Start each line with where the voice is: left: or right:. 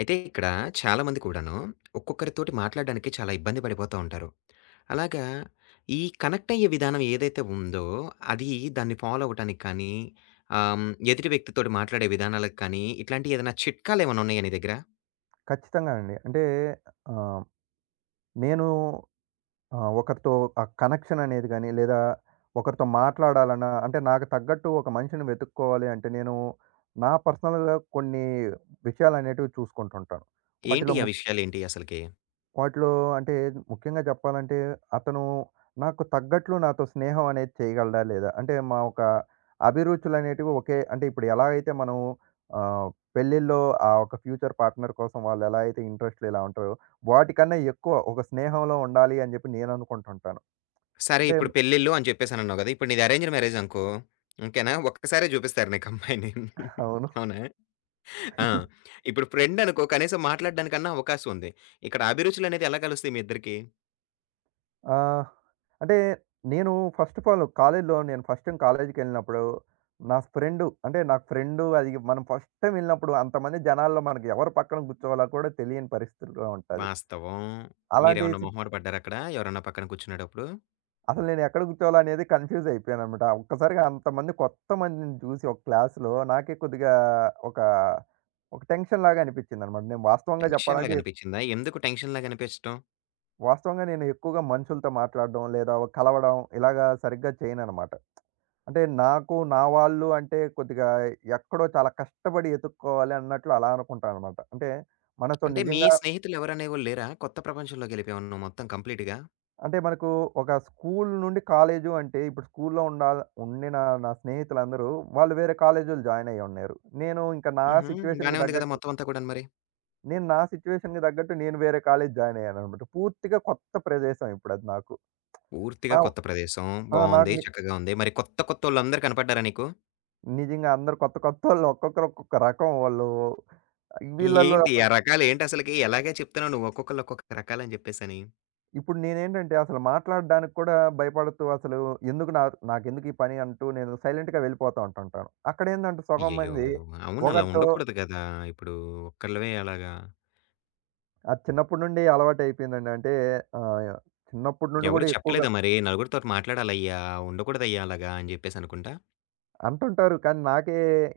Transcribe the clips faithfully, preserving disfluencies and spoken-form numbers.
left: అయితే ఇక్కడ చాలామంది కూడాను ఒక్కొక్కరితోటి మాట్లాడడానికి చాలా ఇబ్బంది పడిపోతూ ఉంటారు. అలాగా ఈ కనెక్ట్ అయ్యే విధానం ఏదైతే ఉందో, అది దాన్ని ఫాలో అవ్వటానికి కానీ, ఆహ్, హ్మ్, ఎదుటి వ్యక్తితోటి మాట్లాడే విధానాలకు కానీ, ఇట్లాంటియి ఏదైనా చిట్కాలేమన్నా ఉన్నాయా నీ దగ్గర?
right: ఖచ్చితంగా అండి. అంటే ఆహ్, నేను ఆహ్, ఒకరితో ఆ కనెక్షన్ అనేది గాని, లేదా ఒకరితో మాట్లాడాలన్నా అంటే నాకు తగ్గట్టు ఒక మనిషిని వెతుక్కోవాలి అంటే, నేను నా పర్సనల్‌గా కొన్ని విషయాలనేటివి చూసుకుంటుంటాను.
left: ఏంటి
right: వాటిలో
left: ఆ విషయాలేంటి అసలకి?
right: వాటిలో అంటే ముఖ్యంగా చెప్పాలంటే అతను నాకు తగ్గట్లు నాతో స్నేహం అనేది చేయగలడా లేదా? అంటే మా ఒక అభిరుచులనేటివి ఒకే అంటే ఇప్పుడు ఎలా అయితే మనం ఆహ్, పెళ్ళిల్లో ఆ ఒక ఫ్యూచర్ పార్ట్‌నర్ కోసం వాళ్ళు ఎలా అయితే ఇంట్రెస్ట్‌లు ఇలా ఉంటారో, వాటికన్నా ఎక్కువ ఒక స్నేహంలో ఉండాలి అని చెప్పి నేను అనుకుంటుంటాను.
left: సరే
right: అంటే
left: ఇప్పుడు పెళ్ళిళ్ళు అని చెప్పేసనన్నావు గదా! ఇప్పుడు నీది అరేంజ్డ్ మ్యారేజ్ అనుకో. ఓకేనా? ఒక్కసారే చూపిస్తారు నీకు అమ్మాయిని.
right: అవును.
left: అవునా? ఆ! ఇప్పుడు ఫ్రెండ్ అనుకో కనీసం మాట్లాడడానికన్నా అవకాశం ఉంది. ఇక్కడ అభిరుచులనేది ఎలా కలుస్తాయి మీ ఇద్దరికీ?
right: ఆహ్, అంటే నేను ఫస్ట్ ఆఫ్ ఆల్ కాలేజ్‌లో నేను ఫస్ట్ టైమ్ కాలేజ్‌కెళ్ళినప్పుడు నా ఫ్రెండు అంటే నాకు ఫ్రెండు అది మనం ఫస్ట్ టైమ్ వెళ్ళినప్పుడు అంతమంది జనాల్లో మనకి ఎవరు పక్కన కూర్చోవాలో కూడా తెలియని పరిస్థితిలో ఉంటది.
left: వాస్తవం.
right: అలాంటి
left: మీరేమన్నా
right: సి
left: మొహమాట పడ్డారక్కడ? ఎవరన్నా పక్కన కూర్చునేటప్పుడు?
right: అసలు నేను ఎక్కడ కూర్చోవాలో అనేది కన్‌ఫ్యూజ్ అయిపోయానన్నమాట. ఒక్కసారిగా అంతమంది కొత్త మందిని చూసి ఒక క్లాస్‌లో నాకే కొద్దిగా ఒక, ఒక టెన్షన్ లాగా అనిపించిందన్నమాట. నేను వాస్తవంగా చెప్పాలంటే
left: టెన్షన్‌లాగనిపిచ్చిందా? ఎందుకు టెన్షన్‌లాగనిపిచ్చటం?
right: వాస్తవంగా నేను ఎక్కువగా మనుషులతో మాట్లాడడం లేదా కలవడం ఇలాగా సరిగ్గా చేయనన్నమాట. అంటే నాకు, నా వాళ్ళు అంటే కొద్దిగా ఎక్కడో చాలా కష్టపడి ఎతుక్కోవాలి అన్నట్లు అలా అనుకుంటాననమాట. అంటే మనతో
left: అంటే మీ
right: నిజంగా
left: స్నేహితులెవరనేవోళ్ళు లేరా? కొత్త ప్రపంచంలోకెళ్ళిపోయావా నువ్వు మొత్తం కంప్లీట్‌గా?
right: అంటే మనకు ఒక స్కూల్ నుండి కాలేజు అంటే ఇప్పుడు స్కూల్‌లో ఉండాల ఉండిన నా స్నేహితులందరూ వాళ్ళు వేరే కాలేజీలు జాయిన్ అయ్యున్నారు. నేను ఇంకా నా
left: హుహు. బానే
right: సిట్యుయేషన్‌కి
left: ఉంది గదా!
right: తగ్గట్టు
left: మొత్తం అంతా కూడాను మరి.
right: నేను నా సిట్యుయేషన్‌కి తగ్గట్టు నేను వేరే కాలేజీ జాయిన్ అయ్యాననమాట. పూర్తిగా కొత్త ప్రదేశం ఇప్పుడది నాకు.
left: పూర్తిగా
right: నా
left: కొత్త ప్రదేశం.
right: ఆ! నాకు
left: బావుంది.
right: ని
left: చక్కగా ఉంది. మరి కొత్త కొత్తోళ్ళందరూ కనపడ్డారా నీకు?
right: నిజంగా అందరూ కొత్త కొత్తోళ్ళు ఒక్కొక్కరు ఒక్కొక్క రకం వాళ్ళు. వీళ్ళలో
left: ఏంటి ఆ రకాలేంటసలకి? ఎలాగా చెప్తున్నావు నువ్వు ఒక్కొక్కళ్ళు ఒక్కొక్క రకాలని జెప్పేసని?
right: ఇప్పుడు నేనేంటంటే అసలు మాట్లాడడానికి కూడా భయపడుతూ అసలు ఎందుకు నా నాకెందుకు ఈ పని అంటూ నేను సైలెంట్‌గా వెళ్ళిపోతా ఉంటుంటాను. అక్కడేందంటే సగం
left: అయ్యయ్యో!
right: మంది
left: అవును. అలా
right: ఒకరితో
left: ఉండకూడదు గదా! ఇప్పుడు ఒక్కళ్ళవే అలాగా
right: అది చిన్నప్పటి నుండి అలవాటయిపోయిందండి. అంటే ఆహ్, చిన్నప్పటి నుండి
left: ఎవరు
right: కూడా ఎక్కువగా
left: చెప్పలేదా మరి? నలుగురితోటి మాట్లాడాలయ్యా! ఉండకూడదయ్యా అలాగా అని జెప్పేసి అనుకుంటా.
right: అంటుంటారు. కానీ నాకే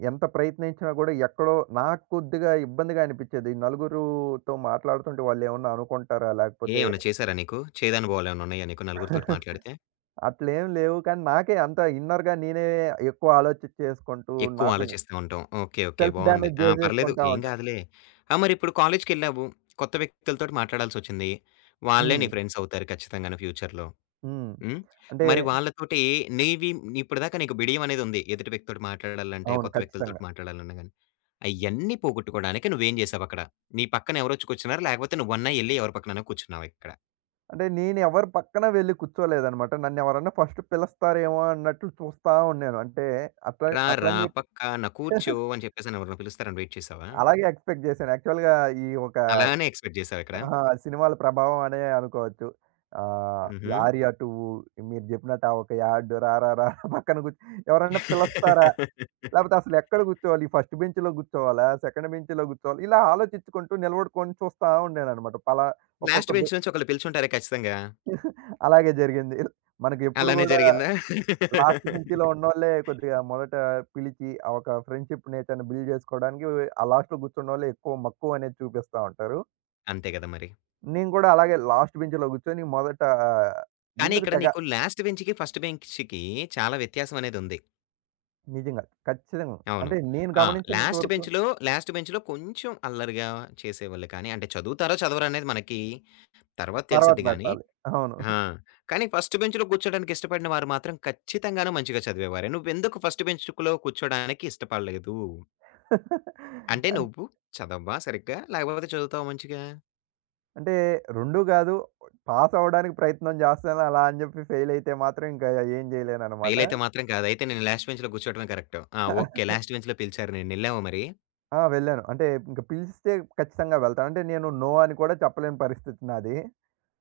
right: ఎంత ప్రయత్నించినా కూడా ఎక్కడో నాకు కొద్దిగా ఇబ్బందిగా అనిపిచ్చేది. నలుగురుతో మాట్లాడుతుంటే వాళ్ళేమన్నా అనుకుంటారా?
left: ఏ
right: లేకపోతే
left: ఏమన్నా చేసారా నీకు? చేదనుభవాలేమన్నా ఉన్నాయా నీకు నలుగురితోటి మాట్లాడితే?
right: అట్లేం లేవు. కానీ నాకే అంత ఇన్నర్‌గా నేనే ఎక్కువ ఆలోచించేసుకుంటూ
left: ఎక్కువ
right: నాకు నే
left: ఆలోచిస్తా ఉంటాం. ఓకే. ఓకే.
right: సెల్ఫ్
left: బావుంది.
right: డామేజ్
left: ఆ! పర్లేదు
right: జేసేసుకుంటా
left: ఏం
right: ఉంటా.
left: కాదులే. ఆ! మరిప్పుడు కాలేజ్‌కెళ్ళావు. కొత్త వ్యక్తులతోటి మాట్లాడాల్సొచ్చింది. వాళ్ళే నీ
right: హ్మ్.
left: ఫ్రెండ్స్ అవుతారు ఖచ్చితంగాను ఫ్యూచర్‌లో.
right: హ్మ్.
left: హ్మ్.
right: అంటే
left: మరి వాళ్ళతోటి నీవి ఇప్పటిదాకా నీకు బిడియం అనేదుంది. ఎదుటి వ్యక్తితోటి మాట్లాడాలంటే,
right: అవును.
left: కొత్త వ్యక్తులతోటి
right: ఖచ్చితంగా.
left: మాట్లాడాలన్నా గాని. అయన్నీ పోగొట్టుకోవడానికి నువ్వేం జేసావక్కడ? నీ పక్కన ఎవరొచ్చి కూర్చున్నారా? లేకపోతే నువ్వన్నా ఎళ్లి ఎవరి పక్కనన్నా కూర్చున్నావా ఇక్కడ?
right: అంటే నేనెవరి పక్కన వెళ్లి కూర్చోలేదనమాట. నన్నెవరన్నా ఫస్ట్ పిలుస్తారేమో అన్నట్లు చూస్తా ఉన్నాను. అంటే అట్లా
left: రా, రా
right: అట్లని చెప్పి
left: పక్కాన కూర్చో అని చెప్పేసని ఎవరైనా పిలుస్తారని వెయిట్ చేసావా?
right: అలాగే ఎక్స్‌పెక్ట్ చేశాను. యాక్చువల్‌గా ఈ ఒక
left: అలానే ఎక్స్‌పెక్ట్ చేసావా ఇక్కడ?
right: ఆహా! సినిమాల ప్రభావం అనే అనుకోవచ్చు. ఆహ్, ఈ
left: హుహు.
right: 'ఆర్య టూ' మీరు చెప్పినట్టు ఆ ఒక యాడ్ రా రా రా పక్కన కూర్చో ఎవరన్నా పిలుస్తారా? లేపోతే అసలు ఎక్కడ కూర్చోవాలి? ఫస్ట్ బెంచ్‌లో కూర్చోవాలా? సెకండ్ బెంచ్‌లో కూర్చోవాలా? ఇలా ఆలోచించుకుంటూ నిలబడుకొని చూస్తా ఉండేననమాట. పలా ఒక్కొక్క
left: లాస్ట్
right: బె
left: బెంచ్ నుంచి ఒకళ్ళు పిలిచుంటారే ఖచ్చితంగా.
right: అలాగే జరిగింది. మనకి ఎప్పుడు
left: అలానే
right: గూడా
left: జరిగిందా?
right: లాస్ట్ బెంచీలో ఉన్నోళ్ళే కొద్దిగా మొదట పిలిచి, ఆ ఒక ఫ్రెండ్‌షిప్ నేచర్‌ని బిల్డ్ జేసుకోవడానికి ఆ లాస్ట్‌లో కూర్చున్నోళ్ళే ఎక్కువ మక్కువ అనేది చూపిస్తా ఉంటారు.
left: అంతే గదా మరి.
right: నేను గూడా అలాగే లాస్ట్ బెంచ్‌లో కూర్చొని మొదట
left: కానీ
right: ఎందుకు
left: ఇక్కడ
right: తెగ
left: నీకు లాస్ట్ బెంచ్‌కి, ఫస్ట్ బెంచ్‌కి చాలా వ్యత్యాసం అనేదుంది.
right: నిజంగా ఖచ్చితంగా.
left: అవును.
right: అంటే నేను
left: ఆ!
right: గమనించినంత
left: లాస్ట్
right: వరకు
left: బెంచ్‌లో, లాస్ట్ బెంచ్‌లో కొంచెం అల్లరిగా చేసేవాళ్ళు కానీ, అంటే చదువుతారో చదవరో అనేది మనకి తర్వాత
right: తర్వాత
left: తెలిసిద్ది గానీ
right: బెట్టాలి. అవును.
left: ఆ! కానీ ఫస్ట్ బెంచ్‌లో కూర్చోడానికి ఇష్టపడిన వారు మాత్రం ఖచ్చితంగాను మంచిగా చదివేవారే. నువ్వెందుకు ఫస్ట్ బెంచ్‌లో కూర్చోడానికి ఇష్టపడలేదు? అంటే
right: అన్
left: నువ్వు చదవవా సరిగ్గా? లేకపోతే చదువుతావా మంచిగా?
right: అంటే రెండు గాదు. పాస్ అవ్వడానికి ప్రయత్నం జేస్తాను. అలా అని జెప్పి ఫెయిల్ అయితే మాత్రం ఇంకా ఏం జేయలేననమాట.
left: ఫెయిలయితే మాత్రం కాదు. అయితే నేను లాస్ట్ బెంచ్‌లో కూర్చోవడమే కరెక్టు. ఆ! ఓకే. లాస్ట్ బెంచ్‌లో పిలిచారు నిన్నెళ్ళావా మరి?
right: ఆ! వెళ్ళాను. అంటే ఇంక పిలిస్తే ఖచ్చితంగా వెళ్తాను. అంటే నేను నో అని కూడా చెప్పలేని పరిస్థితి నాది.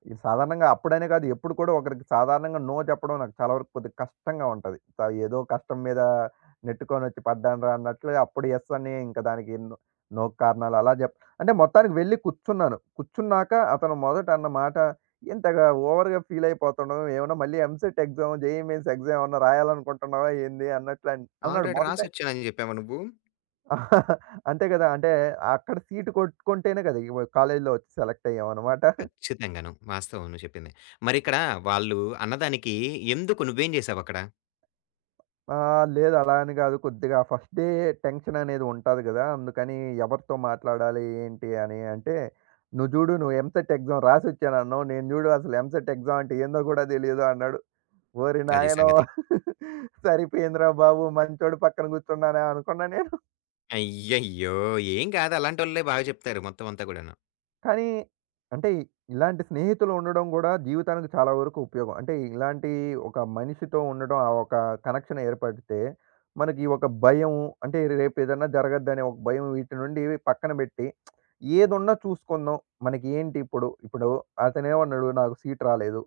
right: ఇది సాధారణంగా అప్పుడనే కాదు, ఎప్పుడు కూడా ఒకరికి సాధారణంగా నో చెప్పడం నాకు చాలా వరకు కొద్దిగా కష్టంగా ఉంటది. త ఏదో కష్టం మీద నెట్టుకొనొచ్చి పడ్డానురా అన్నట్లుగా అప్పుడు యెస్ అని ఇంక దానికి నో నో కారణాలు అలా జెప్ అంటే మొత్తానికి వెళ్ళి కూర్చున్నాను. కూర్చున్నాక అతను మొదట అన్న మాట ఇంతగా ఓవర్‌గా ఫీల్ అయిపోతున్నావు. ఏమన్నా మళ్ళీ EAMCET exam, JEE mains exam ఏమన్నా రాయాలనుకుంటున్నావా ఏంది అన్నట్లు అన్ అన్నాడు.
left: ఆల్రెడీ
right: మొదట
left: రాసొచ్చానని జెప్పావా నువ్వు?
right: అంతే కదా! అంటే అక్కడ సీటు కొట్టుకుంటేనే కదా! ఇవ కాలేజీలో వచ్చి సెలెక్ట్ అయ్యామన్నమాట.
left: ఖచ్చితంగాను. వాస్తవం నువ్వు చెప్పింది. మరిక్కడ వాళ్ళు అన్నదానికి ఎందుకు నువ్వేం జేశావక్కడ?
right: ఆహ్, లేదు అలా అని కాదు కొద్దిగా ఫస్ట్ డే టెన్షన్ అనేది ఉంటాది కదా! అందుకని ఎవరితో మాట్లాడాలి? ఏంటి? అని అంటే, "నువ్వు చూడు నువ్వు ఎంసెట్ ఎగ్జామ్ రాసొచ్చానన్నావు. నేను చూడు అసలు ఎంసెట్ ఎగ్జామ్ అంటే ఏందో కూడా తెలీదు" అన్నాడు. ఓరి
left: అది
right: నాయనో!
left: సంగతి.
right: సరిపోయిందిరా బాబు! మంచోడు పక్కన కూర్చున్నానే అనుకున్నా నేను.
left: అయ్యయ్యో! ఏం కాదు అలాంటోళ్ళే బాగా చెప్తారు మొత్తం అంతా కూడాను.
right: కానీ అంటే ఇలాంటి స్నేహితులు ఉండడం గూడా జీవితానికి చాలా వరకు ఉపయోగం. అంటే ఇలాంటి ఒక మనిషితో ఉండడం, ఆ ఒక కనెక్షన్ ఏర్పడితే మనకి ఈ ఒక భయం అంటే రేపు ఏదన్నా జరగద్దనే ఒక భయం వీటి నుండి పక్కన పెట్టి ఏదున్నా చూసుకుందాం. మనకి ఏంటి ఇప్పుడు, ఇప్పుడు అతనేమన్నాడు నాకు సీట్ రాలేదు.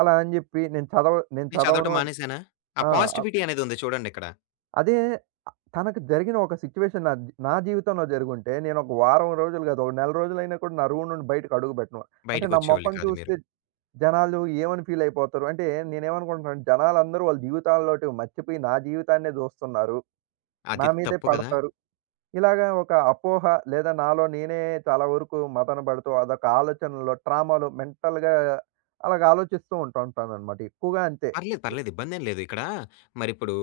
right: అలా అని జెప్పి నేను చదవ నేను
left: నేను చదవటం
right: చదవను అని
left: మానేసానా? ఆ
right: ఆ! అ-
left: పాజిటివిటీ అనేదుంది చూడండిక్కడ.
right: అదే తనకు జరిగిన ఒక సిట్యుయేషన్ నా జీ నా జీవితంలో జరుగుంటే, నేనొక వారం రోజులు గాదు, ఒక నెల రోజులైనా కూడా నా రూమ్ నుండి బయటకి అడుగు బెట్టను. అంటే నా
left: బయటికొచ్చేవాళ్ళు
right: మొఖం
left: కాదు మీరు.
right: చూస్తే జనాలు ఏమని ఫీల్ అయిపోతారు? అంటే నేనేమనుకుంటున్నాను, జనాలందరూ వాళ్ళ జీవితాల్లోటివి మర్చిపోయి నా జీవితాన్నే జూస్తున్నారు. నా
left: అది
right: మీదే
left: తప్పు కదా!
right: పడతారు. ఇలాగా ఒక అపోహ లేదా నాలో నేనే చాలా వరకు మదన బడుతూ అదొక ఆలోచనలో, ట్రామాలో మెంటల్‌గా అలాగ ఆలోచిస్తూ ఉంటూ ఉంటాననమాట. ఎక్కువగా అంతే.
left: పర్లేదు, పర్లేదు ఇబ్బందేం లేదు. ఇక్కడ మరిప్పుడు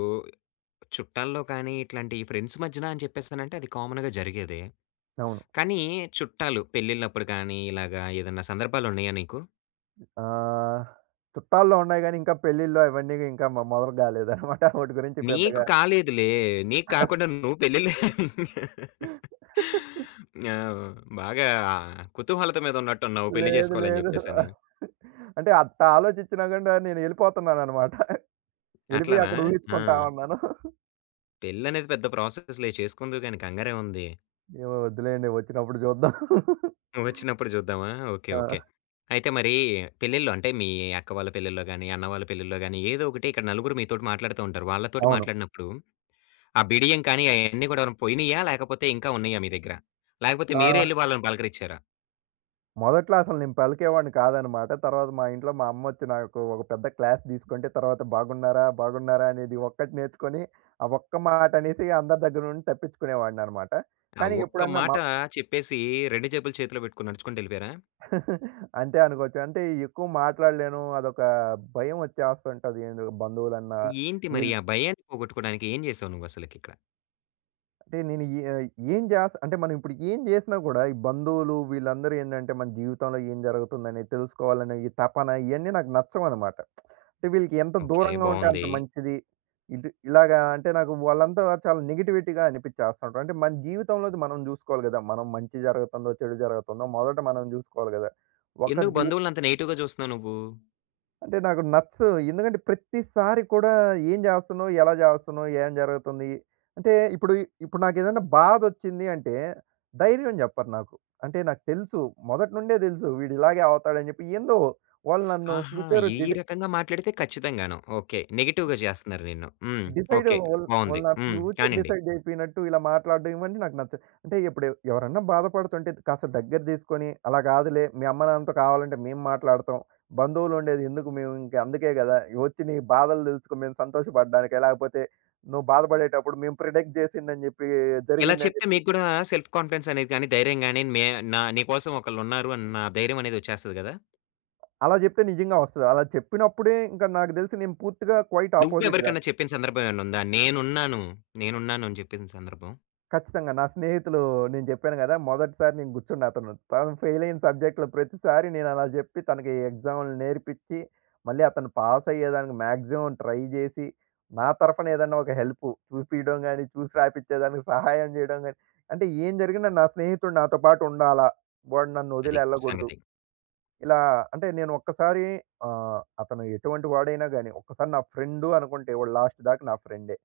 left: చుట్టాల్లో కానీ, ఇట్లాంటి ఫ్రెండ్స్ మధ్యన అని చెప్పేసానంటే అది కామన్‌గా జరిగేదే.
right: అవును.
left: కానీ చుట్టాలు పెళ్ళిళ్ళప్పుడు కానీ, ఇలాగా ఏదన్నా సందర్భాలున్నాయా నీకు?
right: ఆహ్, చుట్టాల్లో ఉన్నాయి గానీ, ఇంకా పెళ్ళిళ్ళు అవన్నీ ఇంకా మ మొదలు గాలేదనమాట. వోటి గురించి
left: నీకు
right: పెద్దగా.
left: కాలేదులే. నీకు కాకుండా నువ్వు పెళ్ళిళ్ళు ఆ! బాగా కుతూహలత మీద ఉన్నట్టున్నావు పెళ్లి
right: లేదు.
left: జేసుకోవాలని
right: లేదు.
left: జెప్పేసని.
right: అంటే అట్ట ఆలోచించినా గూడా నేను ఎళ్ళిపోతున్నాననమాట. ఎళ్ళిపోయి
left: అట్లానా?
right: అక్కడ
left: ఆ!
right: ఊహించుకుంటా ఉన్నాను.
left: పెళ్ళనేది పెద్ద ప్రాసెస్‌లే చేసుకుందువు గాని కంగారేముంది.
right: ఏమో వద్దులేండి వచ్చినప్పుడు జూద్దాం.
left: వచ్చినప్పుడు చూద్దామా? ఓకే.
right: ఆ!
left: ఓకే. అయితే మరి పెళ్ళిళ్ళు అంటే మీ అక్క వాళ్ళ పెళ్ళిల్లో గాని, అన్న వాళ్ళ పెళ్ళిల్లో గాని ఏదో ఒకటి ఇక్కడ నలుగురు మీతోటి మాట్లాడుతూ ఉంటారు. వాళ్ళతోటి
right: అవును.
left: మాట్లాడినప్పుడు ఆ బిడియం కానీ అయన్నీ కూడా పోయినియా? లేకపోతే ఇంకా ఉన్నాయా మీ దగ్గర? లేకపోతే
right: ఆ!
left: మీరే ఎళ్లి వాళ్ళని పలకరిచ్చారా?
right: మొదట్లో అసలు నేను పలికేవాడిని కాదనమాట. తర్వాత మా ఇంట్లో మా అమ్మొచ్చి నాకు ఒక పెద్ద క్లాస్ తీసుకుంటే, తర్వాత "బాగున్నారా? బాగున్నారా?" అనేది ఒక్కటి నేర్చుకొని, ఆ ఒక్క మాట అనేసి అందరి దగ్గర నుండి తప్పించుకునేవాడిననమాట.
left: ఆ
right: కానీ
left: ఒక్క
right: ఎప్పుడన్నా
left: మాట
right: మా
left: చెప్పేసి రెండు జేబులు చేతిలో పెట్టుకొని నడుచుకుంటెళ్ళిపోయారా?
right: అంతే అనుకోవచ్చు. అంటే ఎక్కువ మాట్లాడలేను. అదొక భయం వచ్చేస్తుంటది. ఏందో బంధువులన్నా
left: ఏంటి మరి
right: వీళ్ళు
left: ఆ భయాన్ని పోగొట్టుకోవడానికి ఏం చేసావు నువ్వసలకిక్కడ?
right: అంటే నేను ఏ ఏం చేస్ అంటే మనం ఇప్పుడు ఏం చేసినా కూడా ఈ బంధువులు వీళ్ళందరూ ఏంటంటే మన జీవితంలో ఏం జరుగుతుందని తెలుసుకోవాలనే ఈ తపన ఇయన్నీ నాకు నచ్చవనమాట. అంటే వీళ్ళకి ఎంత
left: ఓకే.
right: దూరంగా ఉంటే అంత
left: బావుంది.
right: మంచిది. ఇటు ఇలాగా అంటే నాకు వాళ్ళంతా చాలా నెగటివిటీగా అనిపిచ్చేస్తుంటారు. అంటే మన జీవితంలోది మనం చూసుకోవాలి గదా! మనం మంచి జరుగుతుందో, చెడు జరుగుతుందో మొదట మనం చూసుకోవాలి గదా! ఒకరి
left: ఎందుకు
right: జీవి
left: బంధువులనంత నెగెటివ్‌గా చూస్తున్నావు నువ్వు?
right: అంటే నాకు నచ్చదు. ఎందుకంటే ప్రతిసారి కూడా ఏం చేస్తున్నావు? ఎలా చేస్తున్నావు? ఏం జరుగుతుంది? అంటే ఇప్పుడు ఇప్పుడు నాకేదైనా బాధొచ్చింది అంటే ధైర్యం చెప్పరు నాకు. అంటే నాకు తెలుసు. మొదటి నుండే తెలుసు వీడు ఇలాగే అవుతాడని చెప్పి ఏందో వాళ్ళు నన్ను
left: ఆహా!
right: ఫ్యూచర్
left: ఈ ఈ
right: డిట
left: రకంగా మాట్లాడితే ఖచ్చితంగాను. ఓకే. నెగెటివ్‌గా చేస్తున్నారు నిన్ను. హ్మ్.
right: Decide
left: okay.
right: వాళ్ళు
left: బావుంది.
right: వాళ్ళు నా
left: హ్మ్.
right: ఫ్యూచర్
left: కానియండి.
right: డిసైడ్ అయిపోయినట్టు ఇలా మాట్లాడడం ఇవన్నీ నాకు నచ్చదు. అంటే ఇప్పుడు ఎవ- ఎవరన్నా బాధపడుతుంటే కాస్త దగ్గర తీసుకొని, అలా కాదులే మీ అమ్మ నాన్నతో కావాలంటే మేము మాట్లాడతాం. బంధువులు ఉండేది ఎందుకు మేము ఇంక అందుకే కదా! వచ్చి నీ బాధలు తెలుసుకో మేము సంతోషపడడానికే. లేకపోతే నువ్వు బాధపడేటప్పుడు మేము ప్రిడిక్ట్ చేసిందని చెప్పి
left: ఇలా
right: జరిగిందని
left: చెప్తే
right: చెప్పి
left: మీకు కూడా సెల్ఫ్ కాన్ఫిడెన్స్ అనేది గాని, ధైర్యం గాని నే నా నీ కోసం ఒకళ్ళున్నారు అన్న ధైర్యం అనేది వచ్చేస్తది గదా!
right: అలా చెప్తే నిజంగా వస్తది. అలా చెప్పినప్పుడే ఇంకా నాకు తెలిసి నేను పూర్తిగా క్వైట్ అపోజిట్‌గా
left: నువ్వెవరికన్నా చెప్పిన సందర్భం ఏమన్నా ఉందా? నేనున్నాను. నేనున్నాను అని చెప్పేసిన సందర్భం.
right: ఖచ్చితంగా. నా స్నేహితులు నేను జెప్పాను గదా! మొదటిసారి నేను గుర్చుండ అతను. తను ఫెయిల్ అయిన సబ్జెక్ట్‌లో ప్రతిసారి నేను అలా జెప్పి తనకి ఎగ్జామ్‌లు నేర్పిచ్చి, మళ్ళీ అతను పాస్ అయ్యేదానికి మాక్సిమం ట్రై జేసి, నా తరఫున ఏదన్నా ఒక హెల్పు చూపియడం గాని, చూసి రాపిచ్చేదానికి సహాయం జేయడం గాని, అంటే ఏం జరిగినా నా స్నేహితుడు నాతో పాటు ఉండాలా. వాడు నన్ను వదిలి
left: అది
right: ఎళ్ళగూడదు.
left: సంగతి.
right: ఇలా అంటే నేను ఒక్కసారి ఆహ్, అతను ఎటువంటి వాడైనా గాని, ఒక్కసారి నా ఫ్రెండు అనుకుంటే వాడు లాస్ట్ దాకా నా ఫ్రెండే.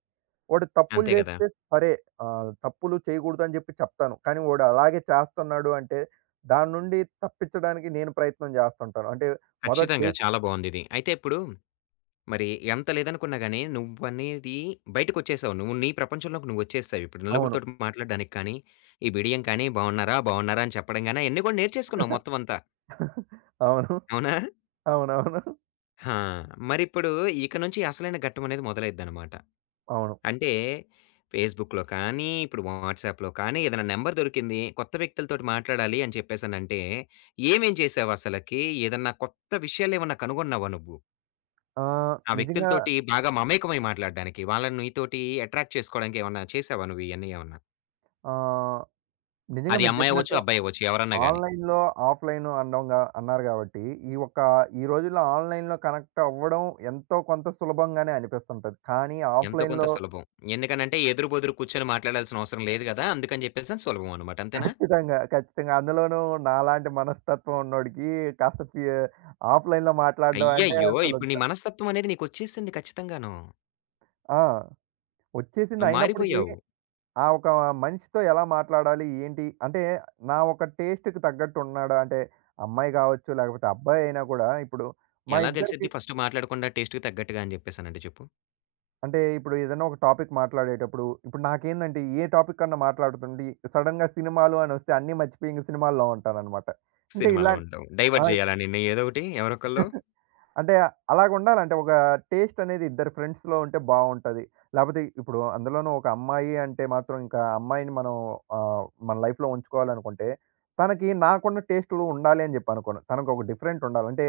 right: వాడు తప్పులు
left: అంతే గదా!
right: చేస్తే సరే ఆహ్, తప్పులు చేయకూడదు అని చెప్పి చెప్తాను. కానీ వాడు అలాగే చేస్తున్నాడు అంటే, దాని నుండి తప్పించడానికి నేను ప్రయత్నం చేస్తుంటాను. అంటే మొదట
left: ఖచ్చితంగా.
right: చెయ్
left: చాలా బావుందిది. అయితే ఇప్పుడు మరి ఎంత లేదనుకున్నా గాని, నువ్వనేది బయటకొచ్చేసావు. నువ్వు నీ ప్రపంచంలోకి నువ్వొచ్చేసావు. ఇప్పుడు
right: అవును.
left: నలుగురితోటి మాట్లాడడానికి కానీ, ఈ బిడియం కానీ, బావున్నారా? బావున్నారా? అని చెప్పడం గాని, అయన్నీ కూడా నేర్చేసుకున్నావు మొత్తం అంతా.
right: అవును.
left: అవునా?
right: అవునవును.
left: ఆ! మరిప్పుడు ఇక నుంచి అసలైన ఘట్టమనేది మొదలైద్దనమాట.
right: అవును.
left: అంటే, ఫేస్‌బుక్‌లో కానీ, ఇప్పుడు వాట్సాప్‌లో కానీ, ఏదైనా నంబర్ దొరికింది. కొత్త వ్యక్తులతోటి మాట్లాడాలి అని చెప్పేసనంటే, ఏమేం చేసావసలకి? ఏదన్నా కొత్త విషయాలేమన్నా కనుగొన్నావా నువ్వు?
right: ఆహ్,
left: ఆ
right: నిజంగా
left: వ్యక్తులతోటి బాగా మమేకమై మాట్లాడడానికి. వాళ్ళని నీతోటి అట్రాక్ట్ చేసుకోవడానికి ఏమన్నా చేసావా నువ్వు ఇయన్నీ ఏమన్నా?
right: ఆహ్, నిజంగా
left: అది
right: మీరు
left: అమ్మాయి అవ్వచ్చు,
right: చెప్పినట్టు
left: అబ్బాయి అవ్వచ్చు ఎవరన్నా గాని.
right: ఆన్‌లైన్‌లో, ఆఫ్‌లైను అనడంగా అన్నారు కాబట్టి, ఈ ఒక్క ఈ రోజుల్లో ఆన్‌లైన్‌లో కనెక్ట్ అవ్వడం ఎంతో కొంత సులభంగానే అనిపిస్తుంటది. కానీ
left: ఎంతో కొంత
right: ఆఫ్‌లైన్‌లో
left: సులభం. ఎందుకనంటే ఎదురు బొదురు కూర్చొని మాట్లాడాల్సిన అవసరం లేదు గదా! అందుకని జెప్పేసని సులభం అనమాట. అంతేనా?
right: ఖచ్చితంగా. ఖచ్చితంగా. అందులోనూ నాలాంటి మనస్తత్వం ఉన్నోడికి కాస్త ఫి ఆఫ్‌లైన్‌లో మాట్లాడడం అంటే
left: అయ్యయ్యో!
right: అసలు
left: ఇప్పుడు నీ
right: ఇంకా,
left: మనస్తత్వం అనేది నీకొచ్చేసింది ఖచ్చితంగాను.
right: ఆ! వచ్చేసింది
left: నువ్వు
right: అయినప్పటికీ
left: మారిపోయావు.
right: ఆ ఒక మనిషితో ఎలా మాట్లాడాలి? ఏంటి? అంటే నా ఒక టేస్ట్‌కి తగ్గట్టు ఉన్నాడా? అంటే అమ్మాయి కావచ్చు, లేకపోతే అబ్బాయి అయినా కూడా ఇప్పుడు మా
left: ఎలా తెలిసిద్ది
right: ఇద్దరికి
left: ఫస్ట్ మాట్లాడకుండా టేస్ట్‌కి తగ్గట్టుగా అని జెప్పేసనంటే చెప్పు?
right: అంటే ఇప్పుడు ఏదైనా ఒక టాపిక్ మాట్లాడేటప్పుడు ఇప్పుడు నాకేందంటే ఏ టాపిక్ అన్నా మాట్లాడుతుంటే సడెన్‌గా సినిమాలు అని వస్తే అన్నీ మర్చిపోయి ఇంక సినిమాల్లో ఉంటాననమాట. అంటే
left: సినిమాల్లో
right: ఇలా
left: ఉండవు.
right: ఆ!
left: డైవర్ట్ జేయాలా నిన్ను ఏదో ఒకటి ఎవరొకళ్ళు?
right: అంటే అలాగుండాలంటే ఒక టేస్ట్ అనేది ఇద్దరు ఫ్రెండ్స్‌లో ఉంటే బావుంటది. లేపోతే ఇప్పుడు అందులోనూ ఒక అమ్మాయి అంటే మాత్రం ఇంకా అమ్మాయిని మనం ఆహ్, మన లైఫ్‌లో ఉంచుకోవాలనుకుంటే, తనకి నాకున్న టేస్టులు ఉండాలి అని జెప్పి అనుకోను. తనకు ఒక డిఫరెంట్ ఉండాలి. అంటే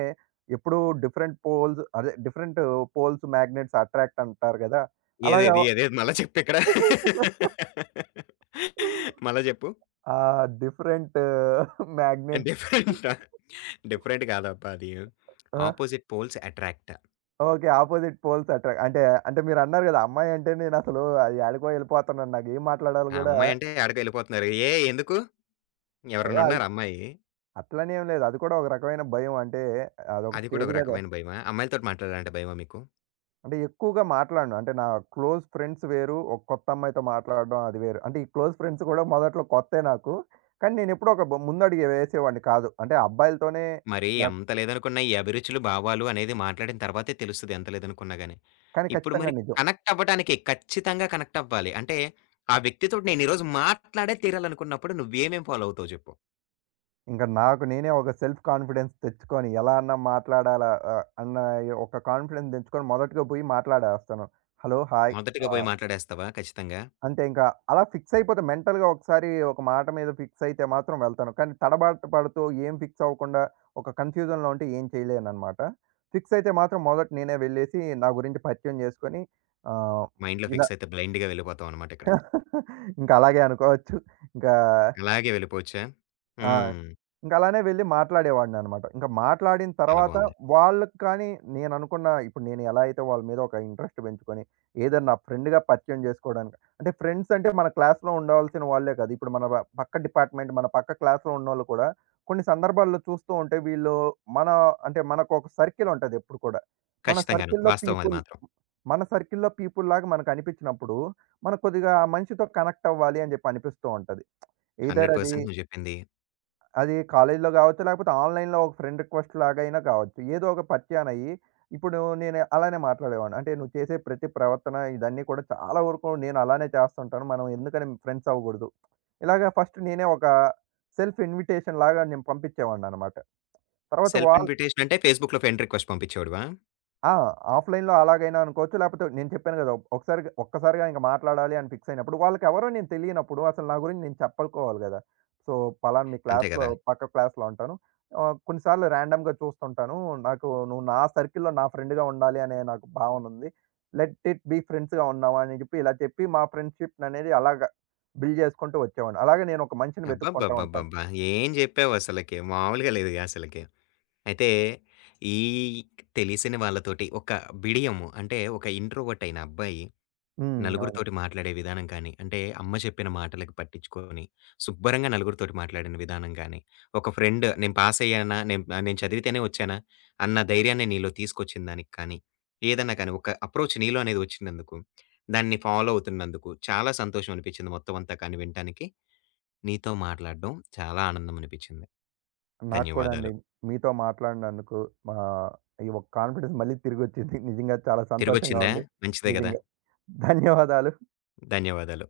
right: ఎప్పుడూ డిఫరెంట్ పోల్స్ అదే డిఫరెంట్ పోల్స్ మ్యాగ్నెట్స్ అట్రాక్ట్ అంటారు గదా! అలాగా
left: ఏదేది? ఏదేది? మళ్ళా చెప్పిక్కడ. మళ్ళా జెప్పు.
right: ఆ! డిఫరెంట్ మ్యాగ్నెట్స్
left: డిఫరెంట్ డిఫరెంట్ కాదబ్బా అది.
right: ఆ!
left: Opposite poles attract.
right: Okay. Opposite poles attract అంటే, అంటే మీరన్నారు గదా! అమ్మాయంటే నేనసలు అది యాడికో ఎళ్ళిపోతున్నాను. నాకేం మాట్లాడాలో
left: ఆ
right: గూడా
left: అమ్మాయి అంటే యాడికో ఎళ్ళిపోతున్నారు. ఏ ఎందుకు?
right: ఏ
left: ఎవరైనా
right: అది
left: ఉన్నారా అమ్మాయి?
right: అట్లని ఏం లేదు. అది కూడా ఒక రకమైన భయం. అంటే అదొక
left: అది కూడా
right: స్టేజ్
left: ఒక
right: గదా!
left: రకమైన భయమా? అమ్మాయిలతోటి మాట్లాడాలంటే భయమా మీకు?
right: అంటే ఎక్కువగా మాట్లాడను. అంటే నా క్లోజ్ ఫ్రెండ్స్ వేరు. ఒక కొత్త అమ్మాయితో మాట్లాడడం అది వేరు. అంటే ఈ క్లోజ్ ఫ్రెండ్స్ గూడా మొదట్లో కొత్తే నాకు. కానీ నేనెప్పుడూ ఒక బ ముందడుగే వేసేవాడిని కాదు. అంటే అబ్బాయిలతోనే
left: మరి
right: నాకు
left: అంత లేదనుకున్న ఈ అభిరుచులు, భావాలు అనేది మాట్లాడిన తర్వాతే తెలుస్తది ఎంత లేదనుకున్నా గాని.
right: కానీ
left: ఇప్పుడు
right: ఖచ్చితంగా
left: మరి
right: నిజం.
left: కనెక్ట్ అవ్వటానికి ఖచ్చితంగా కనెక్ట్ అవ్వాలి. అంటే ఆ వ్యక్తితోటి నేను ఈరోజు మాట్లాడే తీరాలనుకున్నప్పుడు నువ్వేమేం ఫాలో అవుతావు చెప్పు?
right: ఇంక నాకు నేనే ఒక సెల్ఫ్ కాన్ఫిడెన్స్ తెచ్చుకొని, ఎలా అన్నా మాట్లాడాలా ఆహ్, అన్న ఒక కాన్ఫిడెన్స్ తెచ్చుకొని మొదటగా పోయి మాట్లాడేస్తాను. హలో! హాయ్!
left: మొదటగా పోయి
right: ఆహ్,
left: మాట్లాడేస్తావా ఖచ్చితంగా?
right: అంటే ఇంకా అలా ఫిక్స్ అయిపోతే మెంటల్‌గా ఒకసారి ఒక మాట మీద ఫిక్స్ అయితే మాత్రం వెళ్తాను. కానీ తడబాటు పడుతూ ఏం ఫిక్స్ అవ్వకుండా ఒక కన్‌ఫ్యూజన్‌లో ఉంటే ఏం చేయలేననమాట. ఫిక్స్ అయితే మాత్రం మొదట నేనే వెళ్ళేసి నా గురించి పరిచయం చేసుకొని ఆహ్,
left: మైండ్‌లో
right: ఇలా
left: ఫిక్స్ అయితే బ్లైండ్‌గా వెళ్ళిపోతావనమాట ఇక్కడ.
right: ఇంకా అలాగే అనుకోవచ్చు. ఇంకా
left: అలాగే వెళ్ళిపోవచ్చా?
right: ఆ!
left: హ్మ్.
right: ఇంక అలానే వెళ్లి మాట్లాడేవాడిననమాట. ఇంక మాట్లాడిన
left: చాలా
right: తర్వాత
left: బావుంది.
right: వాళ్ళకి కానీ నేననుకున్న ఇప్పుడు నేను ఎలా అయితే వాళ్ళ మీద ఒక ఇంట్రెస్ట్ పెంచుకొని, ఏదైనా నా ఫ్రెండ్‌గా పరిచయం చేసుకోవడానికి అంటే ఫ్రెండ్స్ అంటే మన క్లాస్‌లో ఉండవలసిన వాళ్ళే కాదు. ఇప్పుడు మన ప- పక్క డిపార్ట్‌మెంట్, మన పక్క క్లాస్‌లో ఉన్నోళ్ళు కూడా కొన్ని సందర్భాల్లో చూస్తూ ఉంటే వీళ్ళు మన అంటే మనకొక సర్కిల్ ఉంటది ఎప్పుడు కూడా. మన
left: ఖచ్చితంగాను.
right: సర్కిల్‌లో
left: వాస్తవం అది
right: పీపుల్
left: మాత్రం.
right: మన సర్కిల్‌లో పీపుల్ లాగా మనకనిపించినప్పుడు, మనం కొద్దిగా ఆ మనిషితో కనెక్ట్ అవ్వాలి అని చెప్పి అనిపిస్తూ ఉంటది. ఎయిదర్ అది
left: నూరు శాతం నువ్వు జెప్పింది.
right: అది కాలేజీలో గావచ్చు, లేకపోతే ఆన్‌లైన్‌లో ఒక ఫ్రెండ్ రిక్వెస్ట్ లాగా అయినా కావచ్చు. ఏదో ఒక పరిచయానయ్యి, ఇప్పుడు నేను అలానే మాట్లాడేవాడిని. అంటే "నువ్వు చేసే ప్రతి ప్రవర్తన ఇదన్నీ కూడా చాలా వరకు నేను అలానే చేస్తుంటాను. మనం ఎందుకని ఫ్రెండ్స్ అవ్వకూడదు." ఇలాగ ఫస్ట్ నేనే ఒక సెల్ఫ్ ఇన్విటేషన్ లాగా నేను పంపించేవాడిననమాట. తర్వాత
left: సెల్ఫ్
right: వాళ్ళు
left: ఇన్విటేషన్ అంటే ఫేస్‌బుక్‌లో ఫ్రెండ్ రిక్వెస్ట్ పంపించేవాడివా?
right: ఆ! ఆఫ్‌లైన్‌లో అలాగైనా అనుకోవచ్చు. లేపోతే నేను చెప్పాను గదా! ఒకసారిగా ఒక్కసారిగా ఇంక మాట్లాడాలి అని ఫిక్స్ అయినప్పుడు, వాళ్ళకెవరో నేను తెలియనప్పుడు అసలు నా గురించి నేను చెప్పుకోవాలి గదా! సో, పలానా మీ
left: అంతే
right: క్లాస్‌లో
left: గదా!
right: పక్క క్లాస్‌లో ఉంటాను. ఆహ్, కొన్ని సార్లు ర్యాండమ్‌గా చూస్తుంటాను. నాకు నువ్వు నా సర్కిల్‌లో నా ఫ్రెండ్‌గా ఉండాలి అనే నాకు భావన ఉంది. లెట్ ఇట్ బి ఫ్రెండ్స్‌గా ఉందామా అని చెప్పి ఇలా చెప్పి మా ఫ్రెండ్‌షిప్‌ననేది అలాగా బిల్డ్ చేసుకుంటూ వచ్చేవాడిని. అలాగే నేను ఒక మనిషిని వెతుక్కుంటూ ఉంటాను.
left: అబ్బబ్బబ్బబ్బబ్బా! ఏం జెప్పావు అసలకి. మామూలుగా లేదు అసలకి. అయితే ఈ తెలిసిన వాళ్ళతోటి ఒక బిడియం అంటే ఒక ఇంట్రోవర్ట్ అయిన అబ్బాయి
right: హ్మ్. అవును.
left: నలుగురితోటి మాట్లాడే విధానం కానీ, అంటే అమ్మ చెప్పిన మాటలకి పట్టించుకొని, శుభ్రంగా నలుగురితోటి మాట్లాడిన విధానం గానీ, ఒక ఫ్రెండ్ నేను పాస్ అయ్యానా, నేను నేను చదివితేనే వచ్చానా అన్న ధైర్యాన్ని నీలో తీసుకొచ్చిన దానికి కానీ, ఏదన్నా కానీ ఒక అప్రోచ్ నీలో అనేది వచ్చినందుకు, దాన్ని ఫాలో అవుతున్నందుకు చాలా సంతోషం అనిపించింది మొత్తం అంతా కానీ వినటానికి. నీతో మాట్లాడడం చాలా ఆనందం అనిపించింది.
right: నాకు కూడా అండి.
left: ధన్యవాదాలు.
right: మీతో మాట్లాడినందుకు ఆహ్, ఈ ఒక కాన్ఫిడెన్స్ మళ్ళీ తిరిగొచ్చింది. నిజంగా చాలా సంతోషంగా
left: తిరిగొచ్చిందా?
right: ఉంది.
left: మంచిదే గదా!
right: నిజంగా ధన్యవాదాలు.
left: ధన్యవాదాలు.